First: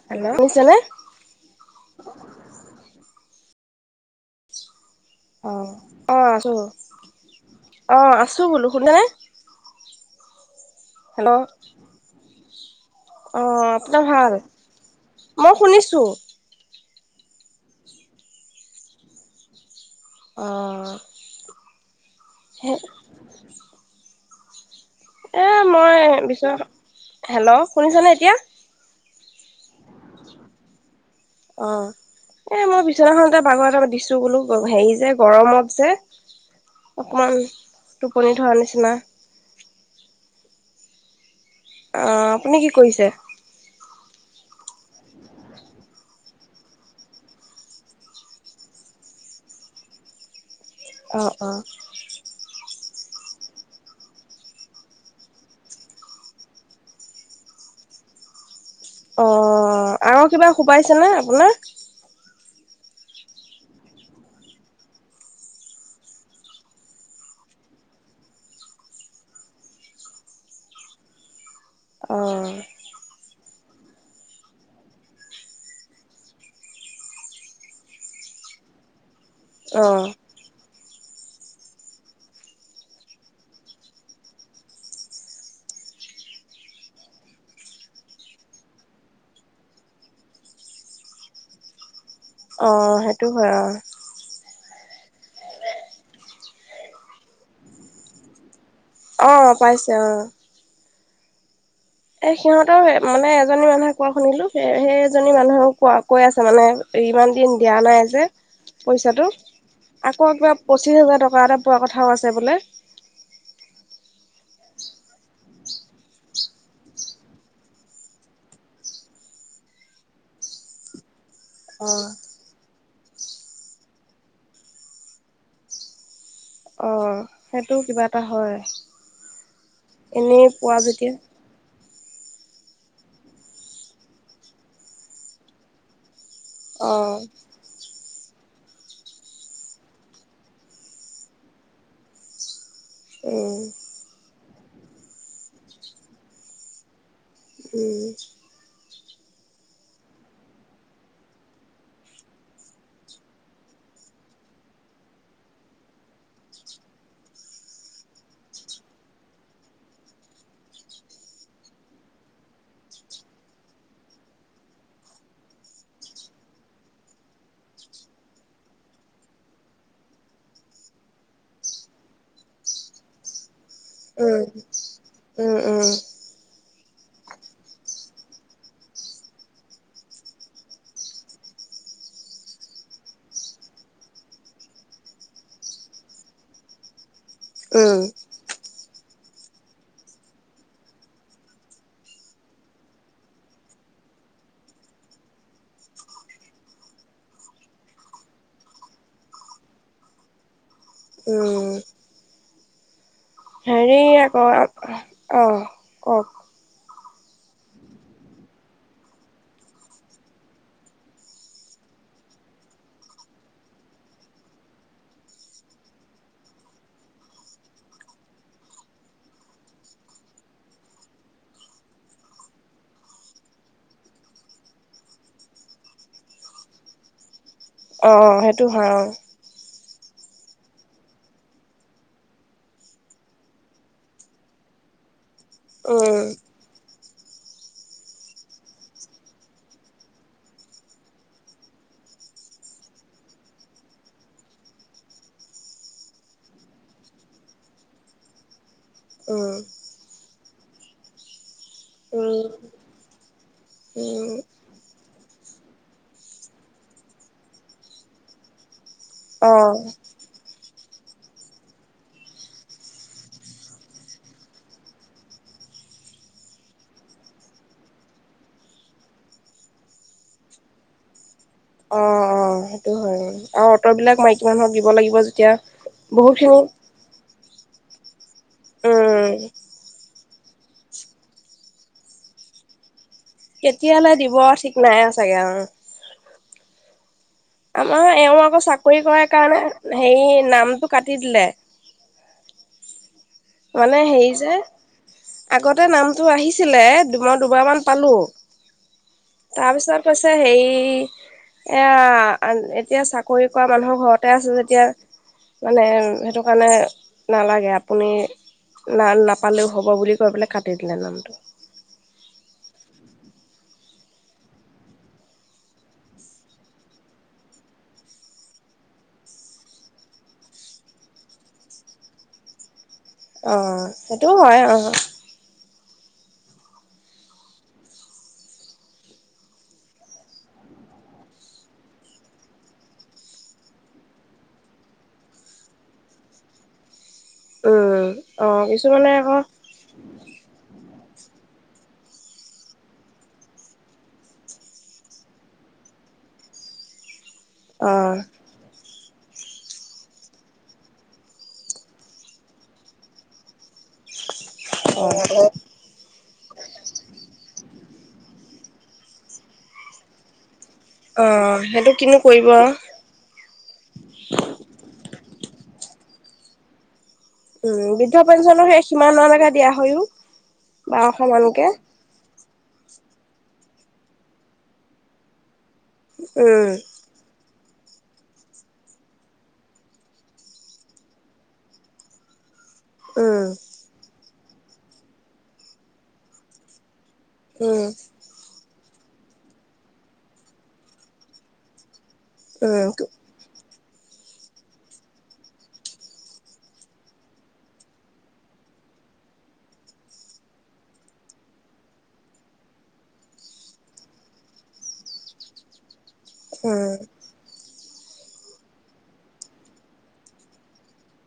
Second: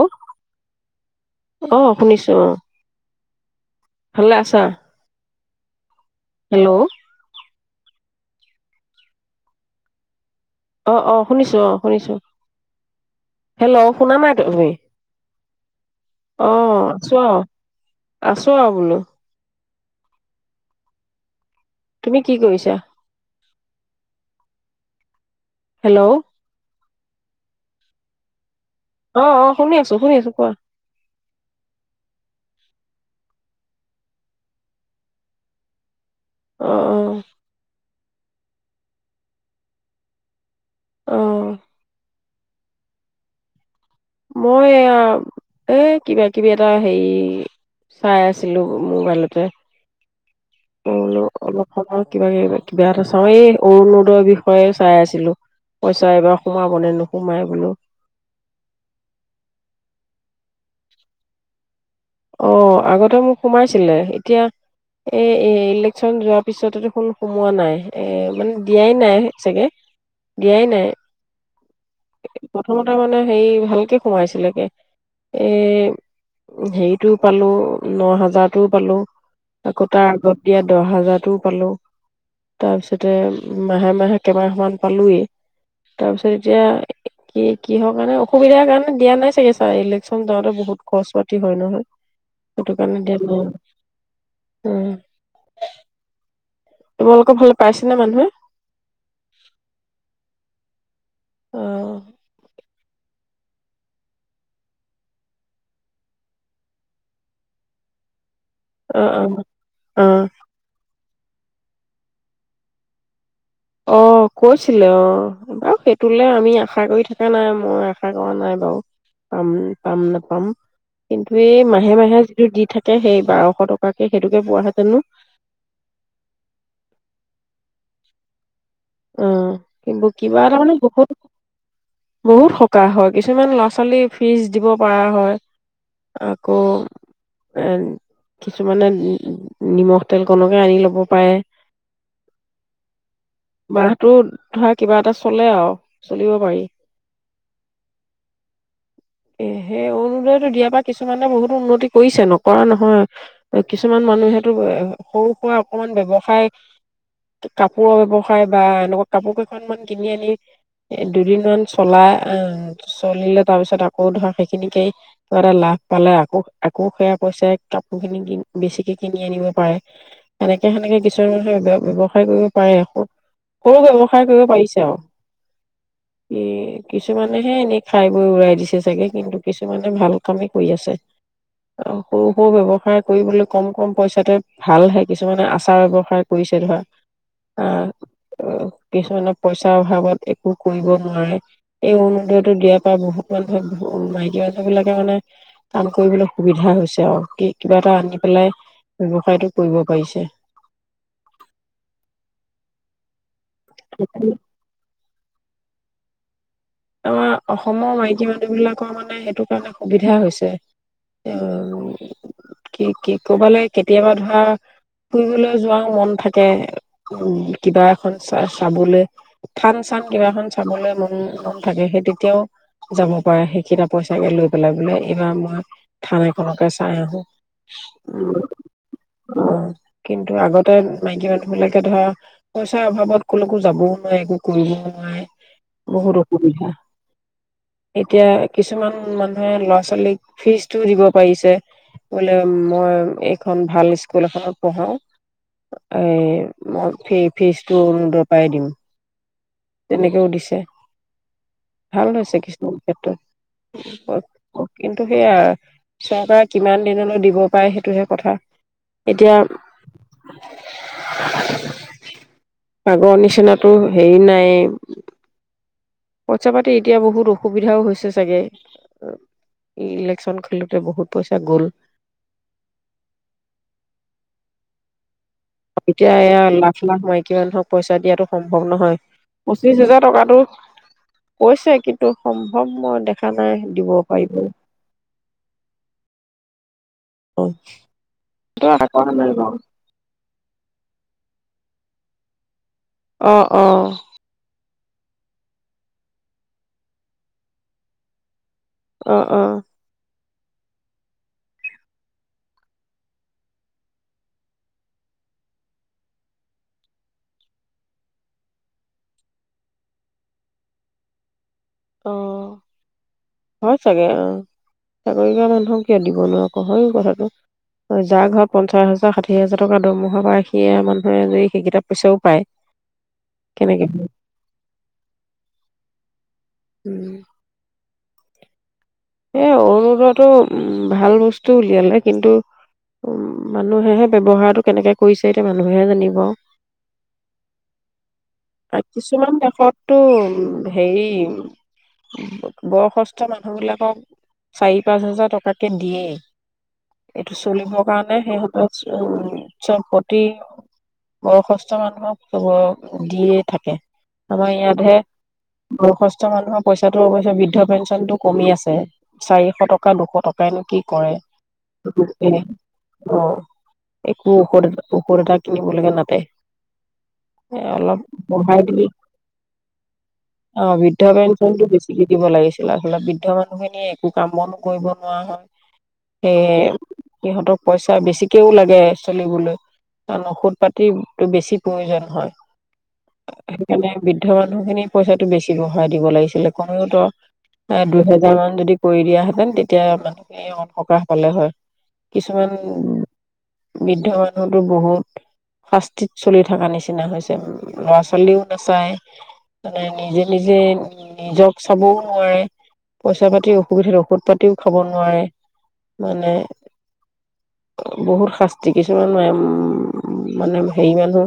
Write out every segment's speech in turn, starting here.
আহ হেল্ল' শুনিছেনে? আহ শুনিছো আহ ভালে আছা অ [inaudible] অ আছো হেল্ল' অঁ আছোঁ বোলো শু [inaudible] অ অ শুনিছো অ শুনিছো অ হেল্ল' আপোনাৰ শুনা নাই ভাল তুমি মই শুনিছো অ আছো অ আছো আও বোলো আহ [unintelligible] তুমি কি কৰিছা এ মই হেল্ল' বিশ্বনাচ হেল্ল' শুনিছনে এতিয়া অ অ শুনি আছো শুনি আছো কোৱা অ এ মই বিচনাখনতে বঘৰ এটা দিছো বোলো হেৰি যে গৰমত যে অ অকমানমান টোপনি ধৰা নিচিনা অ আপুনি কি কৰিছে মইয়া এ কিবা কিবি এটা হেৰি চাই আছিলো মোবাইলতে উল অ', অ', অলপ ফল হকিবাগে কিবা এটা চাওঁ এই অৰুণোদয়ৰ বিষয়ে চাই আছিলো পইচা এবাৰ সোমাব নে নোসোমাই বোলো অ আৰু কিবা সোবাইছেনে আপোনাৰ অ আগতে মোক সোমাইছিলে এতিয়া এই ইলেক্যন যোৱাৰ পিছত দেখোন সোমোৱা নাই এ মানে দিয়াই নাই চাগে দিয়াই নাই অ', প্ৰথমতে মানে হেৰি ভালকে সোমাইছিলেগে এ হেৰিটোও পালো ন হাজাৰটোও পালো আকৌ অ', তাৰ আগত দিয়া দহ হাজাৰ পালো তাৰপিছতে মাহে মাহে কমাহ মান পালোয়েই তাৰ পিছত এতিয়া কি কিহৰ কাৰণে অসুবিধাৰ কাৰণে দিয়া নাই চাগে ছাৰ ইলেক্যন যাওঁতে বহুত খৰচ পাতি হয় নহয় অ সেইটো কাৰণে দিয়া সেইটো নাই হয় আৰু উম তোমালোকৰ ভালে পাইছ নে মানুহে আহ পাইছে অ অ এ সিহঁতৰ মানে এজনী মানুহে কোৱা শুনিলোঁ সেই সেই এজনী মানুহেও কোৱা কৈ আছে মানে ইমান দিন দিয়া নাই যে অ অ পইচাটো অ আকৌ কিবা পঁচিশ হাজাৰ [unintelligible] অ কৈছিলে অ বাৰু সেইটোে আমি আশা কৰি থকা নাই মই আশা কৰা নাই বাৰু পাম পাম নাপাম কিন্তু এই মাহে মাহে যিটো দি থাকে সেই বাৰশ টকাকে সেইটোকে পোৱাাহেঁতেনো অ সেইটো কিবা এটা হয় অ কিন্তু কিবা এনেই তাৰ মমানে পোৱা যেতিয়া বহুত বহুত হয় কিছুমান ল'ৰা ছোৱালী ফিজ দিব পৰা হয় অ আকৌ কিছুমানে নিমখ তেল কনকে আনি লব পাৰে উম বাহটোত। ধৰা কিবা এটা চলে আৰু চলিব পাৰি। উম। এ সেই অৰুনোদৈটো দিয়াৰ পৰা কিছুমানে বহুতো উন্নতি কৰিছে নকৰা নহয়। কিছুমান মানুহেতো সৰু সুৰা অকমান ব্যৱসায় কাপোৰৰ ব্যৱসায় বা এনেকুৱা কাপোৰ কেইখনমান কিনি আনি দুদিন মান চলাই আহ চলিলে তাৰ পিছত। আকৌ ধৰা সেইখিনিকেই কিবা এটা লাভ পালে। আকৌ, আকৌ সেয়া পইচাই কাপোৰ খিনি বেছিকে কিনি আনিব পাৰে। সেনেকে সেনেকে কিছুমান মানুহে বে ব্যৱসায়কৰিব পাৰে। সৰু ব্যৱসায় উম কৰিব পাৰিছে আৰু উম উম এ। কিছুমানেহে এনেই খাই বৈ উৰাই দিছে। তাকে কিন্তু কিছুমানে ভাল কামেই কৰি আছে। আৰু সৰু সৰু ব্যৱসায় কৰিবলৈ কম কম পইচাতে ভালহে কিছুমানে আচাৰ ব্যৱসায় কৰিছে ধৰা। আহ উম। কিছুমানে পইচাৰ অভাৱত একো কৰিব নোৱাৰে। এই অৰুনোদৈটো দিয়াৰ পা বহুত মান মাইকী মানুহ বিলাকে মানে কাম কৰিবলৈ সুবিধা হৈছে আৰু কিবা এটা আনি পেলাই ব্যৱসায়টো কৰিব পাৰিছে। উম হেৰি আকৌ। অ কওক আমাৰ অসমৰ মাইকী মানুহ বিলাকৰ মানে সেইটো কাৰণে সুবিধা হৈছে। এ কি, কি কবালৈ কেতিয়াবা ধৰা ফুৰিবলৈ যোৱাও মন থাকে। উ কিবা এখন চ চাবলৈ থান চান কিবা এখন চাবলৈ মন। থাকে সেই তেতিয়াও যাব পাৰে সেইকেইটা পইচাকে লৈ পেলাই বোলে এইবাৰ মই থান এখনকে চাই আহো। অ', সেইটো হয় অ। কিন্তু আগতে মাইকী মানুহ বিলাকে ধৰা পইচাৰ অভাৱত ক'লৈকো যাবও নোৱাৰে একো কৰিবও নোৱাৰে অ বহুত উম অসু এতিয়া কিছুমান মানুহে ল'ৰা ছোৱালীক ফিজটোও দিব পাৰিছে। বোলে মই এইখন ভাল স্কুল এখনত পঢ়াও এ মই ফি ফিজটো অৰুণোদয় পৰাই দিম উম তেনেকেও দিছে। ভাল হৈছে কিছুমান উম উম ক্ষেত্ৰত কিন্তু সেইয়া চৰকাৰে কিমান দিনলৈ দিব পাৰে সেইটোহে কথা এতিয়া। অ', পাগৰ নিচিনাটো হেৰি নাই এ। পইচা পাতি এতিয়া বহুত অসুবিধাও হৈছে চাগে ইলেকশ্যন খেলোঁতে বহুত পইচা গ'ল। অ অ', সেইটো হয় আৰু অট বিলাক মাইকী মানুহক দিব লাগিব। যেতিয়া এতিয়া এয়া বহুতখিনি লাখ লাখ মাইকী মানুহক পইচা দিয়াটো সম্ভৱ নহয়। উম পঁচিশ হাজাৰ টকাতো। কৈছে কিন্তু সম্ভৱ মই দেখা। নাই কেতিয়ালৈ পাৰিব দিব ঠিক নাই চাগে আৰু। অ আমাৰ এওঁ আকৌ আশা চাকৰি কৰা কৰে নাই বাৰু কাৰণে হেৰি নামটো কাটি দিলে। অ অ মানে হেৰি যে। আগতে নামটো আহিছিলে মই দুবাৰমান পালো। অ অ তাৰপিছত কৈছে। আছে হেৰি এয়া এতিয়া চাকৰি কৰা মানুহৰ ঘৰতে আছে যেতিয়া মানে সেইটো কাৰণে নালাগে আপুনি। না নাপালেও হ'ব বুলি কৈ পেলাই কাটি দিলে নামটো। অ', হয় চাগে অ চাকৰি কৰা মানুহক কিয় দিব নো হয় ও কথাটো যাৰ ঘৰত পঞ্চাছ হাজ- অ', সেইটোও হয় অ। উম। এ অৰুণোদয়টো উম ভাল বস্তু উলিয়ালে কিন্তু উম মানুহেহে ব্যবহাৰ কেনেকে কৰিছে এতিয়া মানুহে জানিব। উম অ কিছুমানে কিছুমান আকৌ দেশতটো উম। হেৰি বয়সস্থ মানুহ বিলাক। চাৰি, পাঁচ হাজাৰ টকাকে দিয়ে। এইটো চলিবৰ অ কাৰণে সেইহঁতক উ চৱ প্ৰতি বয়সস্থ মানুহক চব দিয়ে থাকে আমাৰ ইয়াতহে অ বয়সস্থ মানুহৰ পইচাটো অৱশে বৃদ্ধ পেঞ্চন টো কমি আছে চাৰিশ টকা দুশ টকাই নো কি কৰে অ সেইটো কিনো কৰিব অ একো ঔষধ এ ঔষধ এটাক কিয় বুলিব নাপায় উম বৃদ্ধ পেঞ্চনৰ সেই সীমানলৈকে দিয়া হয়ও বাৰশ মানকে এয়া হলা বৃদ্ধ মানুহখিনিয় একো কাম বন কৰিব নোৱাৰা হয় সে উম সিহঁতক পইচা বেছিকেও লাগে চলিবলৈ কাৰণ ঔষধ পাতি বেছি প্ৰয়োজন হয় উম সেইকাৰণে বৃদ্ধ অ মানুহখিনি পইচাটো বেছি বঢ়ই দিব লাগিছিলে কোনেওতো উম যদি কৰি দিয়াহেতেন তেতিয়া মানুহ অ সকাহ পালে হয় কিছুমান উম বৃদ্ধ মানুহতো বহুত শাস্তিত চলি থকা নিচিনা হৈছে উ ল'ৰা ছোৱালীও নাচায় মানে নিজে নিজে নিজক চাবও নোৱাৰে পইচা পাতিৰ অসুবিধাত ঔষধ পাতিও খাব নোৱাৰে মানে উম বহুত শাস্তি কিছুমান উম মানে হেৰি মানুহ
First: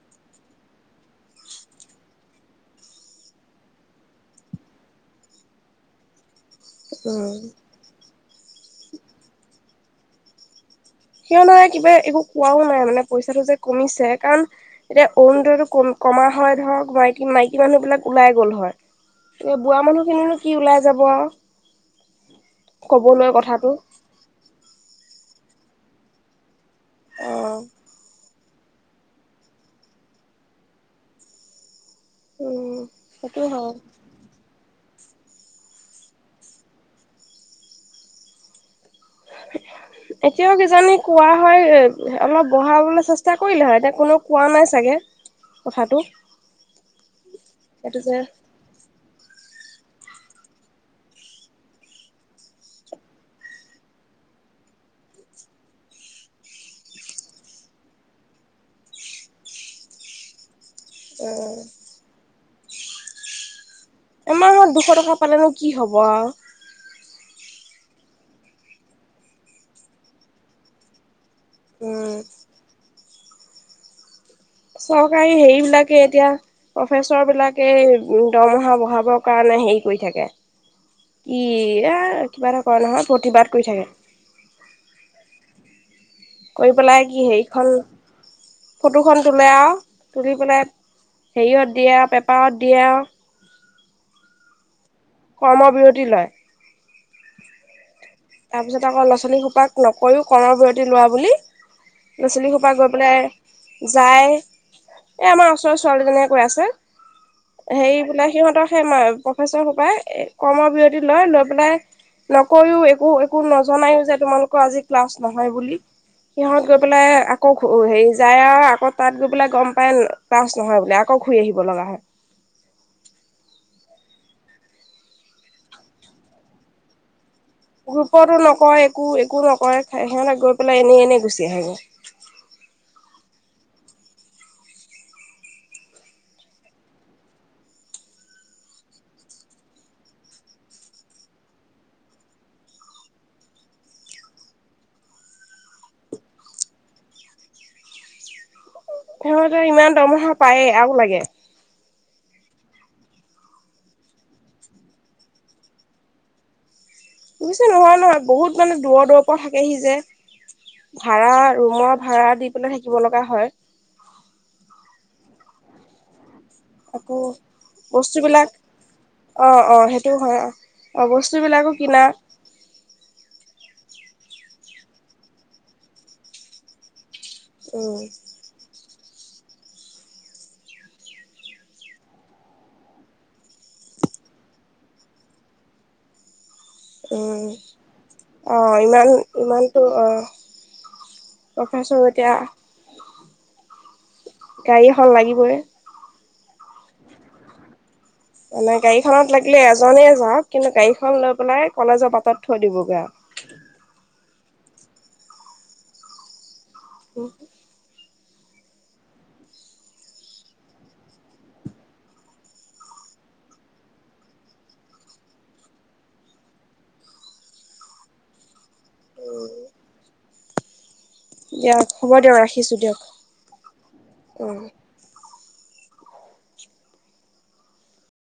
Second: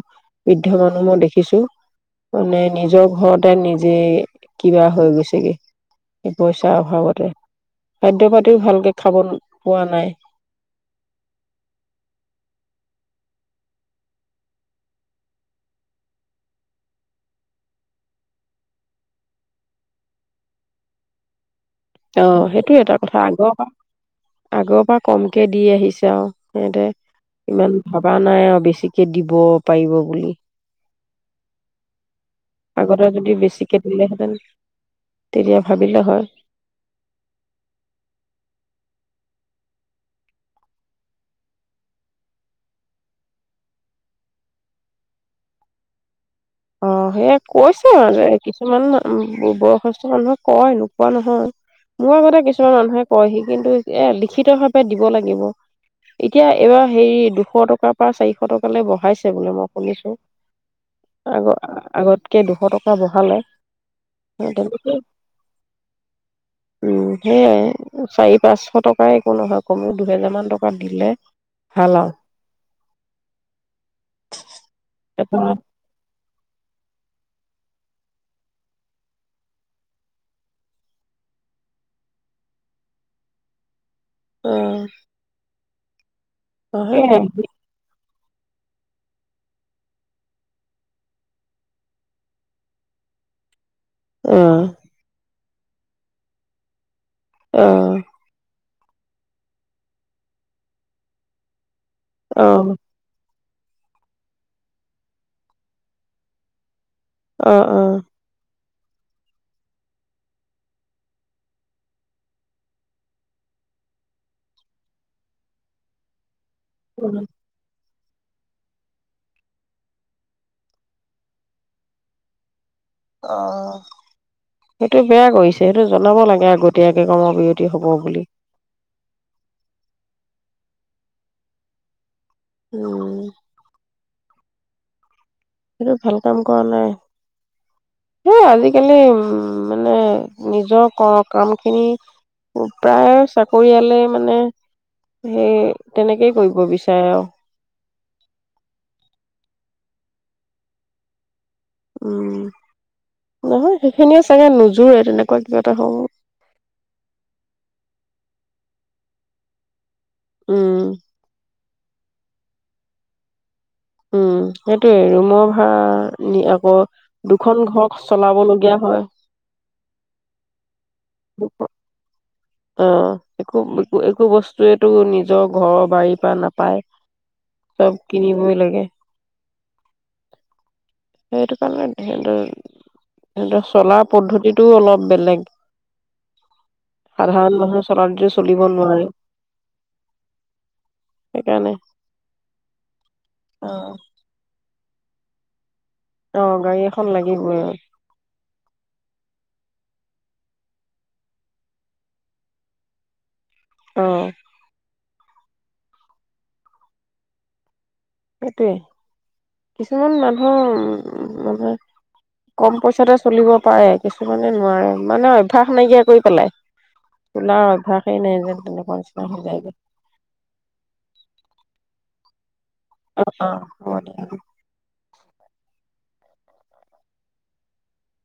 বৃদ্ধ মানুহ মই দেখিছো মানে নিজৰ ঘৰতে নিজে কিবা হৈ গৈছেগে পইচাৰ অভাৱতে উম খাদ্য প একো ভালকে খাব পোৱা নাই সিয় নাই কিবা একো কোৱাও নাই মানে পইচাটো যে কমিছে কাৰণ এতিয়া অৰুণদয়টো কমা হয় ধৰক মাইকী মাইকী মানুহ বিলাক ওলাই গল হয় এ বুঢ়া মানুহজননো কি ওলাই যাব আৰু অ সেইটোয় এটা কথা কবলৈ আগৰ কথাটো পৰা আগৰ পৰা কম কে দি আহিছে আৰু সতে অ ইমান ভাবা নাই আৰু বেছিকে দিব পাৰিব বুলি উম আগতে যদি সেইটো হয় বেছিকে দিলেহেঁতেন তেতিয়া ভাবিলোঁ হয় এতিয়াও কিজানি কোৱা হয় অলপ বঢ়াবলৈ চেষ্টা কৰিলে হয় এতিয়া কোননে কোৱা নাই চাগে কথাটো অ সেই কৈছো এইটো যে আৰু কিছুমান বয়সস্থ মানুহে কয় নোকোৱা নহয় মোৰ আগতে কিছুমান মানুহে কয় সি কিন্তু এ লিখিত ভাৱে দিব লাগিব এতিয়া এইবাৰ হেৰি দুশ টকাৰ পৰা চাৰিশ টকালৈ বঢ়াইছে বোলে মই শুনিছো আগত উম আগত কে দুশ টকা বঢ়ালে তেনেকে আমাৰ দুশ টকা পালেনো কি হ'ব উম আৰু- সেয়াই চাৰি পাঁচশ টকাই একো নহয় কমেও দুহেজাৰ মান টকা দিলে- হেল্ল' উম চৰকাৰী অ' হেৰিবিলাকে এতিয়া- প্ৰফেচৰ বিলাকে দৰমহা বঢ়াবৰ কাৰণে হেৰি কৰি থাকে। কি এ কিবা এটা কৰা নহয় প্ৰতিবাদ কৰি থাকে। অঁ কৰি পেলাই কি সেইখন- ফটোখন তোলে আৰু তুলি পেলাই হেৰিত দিয়ে আৰু পেপাৰত দিয়ে আৰু- উম কৰ্মবৰতি লয়। অঁ তাৰপিছত আকৌ লচনী সোপাক নকৰিও কৰ্ম বিৰতি লোৱা বুলি- ল'ৰা ছোৱালী সোপা গৈ পেলাই- যাই এ আমাৰ ওচৰৰ ছোৱালীজনীয়ে কৈ আছে- হেৰি বোলে সিহঁতৰ- ই প্ৰফেচৰ সোপাই কৰ্মবিৰতি লৈ লৈ পেলাই নকৰিও- একো একো নজনায়ো যে তোমালোকৰ আজি ক্লাছ নহয় বুলি- সিহঁত গৈ পেলাই আকৌ হেৰি- যাই আৰু আকৌ তাত গৈ বোলে গম পাই পাছ নহয় বোলে আকৌ ঘূৰি আহিব লগা হয়। অঁ সেইটো বেয়া কৰিছে সেইটো জনাব লাগে আগতীয়াকে কৰ্মৰ বিৰতি - গ্ৰুপতো নকয় একো একো নকয় সেনেকা গ্ৰপ- পেলাই এনেই এনেই গুচি আহ গে। উম। সেইটো ভাল কাম কৰা নাই সেই আজিকালি উম মানে নিজৰ ক কাম খিনি প্ৰায় চাকৰিয়ালে মানে সেই তেনেকেই কৰিব বিচাৰে আৰু- সিহঁতৰ ইমান দৰমহা পায়েই আৰু লাগে। উ নহয় সেইখিনিয়ে চাগে নোযোৰে তেনেকুৱা কিবা এটা হব। বুজিছে নহয় নহয় বহুত মানে দূৰৰ দূৰৰ পৰা থাকে সি উম, যে- ভাড়া ৰুমৰ ভাড়া দি পিনে থাকিব লগা হয়। উম সেইটোয়ে ৰুমই ভাৰা- আকৌ বস্তুবিলাক হয়। অ অ সেইটোও হয় অঁ অঁ বস্তুবিলাকো কিনা- অঁ একো একো একো বস্তুয়েতো নিজৰ ঘৰৰ বাৰীৰ পৰা নাপায়। উম চব কিনিবই লাগে। সেইটো কাৰণে সিহতৰ সিহতৰ চলা পদ্ধতিটো অলপ বেলেগ। সাধাৰণ মানুহে চলাটো চলিব অঁ নোৱাৰে ইমান ইমানটো অঁ সেইকাৰণে প্ৰফেছৰ এতিয়া- অ', গাড়ীয়ে হাল লাগিবই। অঁ গাড়ী এখন লাগিবই আৰু। মানে গাড়ীখনত লাগিলে এজনে যাওক কিন্তু গাড়ীখন লৈ পেলাই কলেজৰ পাতত থৈ দিবগৈ- অঁ উম সেইটোৱে কিছুমান মানুহ উ মানে কম পইচাতে চলিব পাৰে কিছুমানে নোৱাৰে মানে অভ্যাস নাইকিয়া কৰি পেলাই চলাৰ অভ্যাসেই নাই যেন তেনেকা খৰচা হৈ যাই গৈ দিয়া হ'ব দিয়ক ৰাখ অ হব দে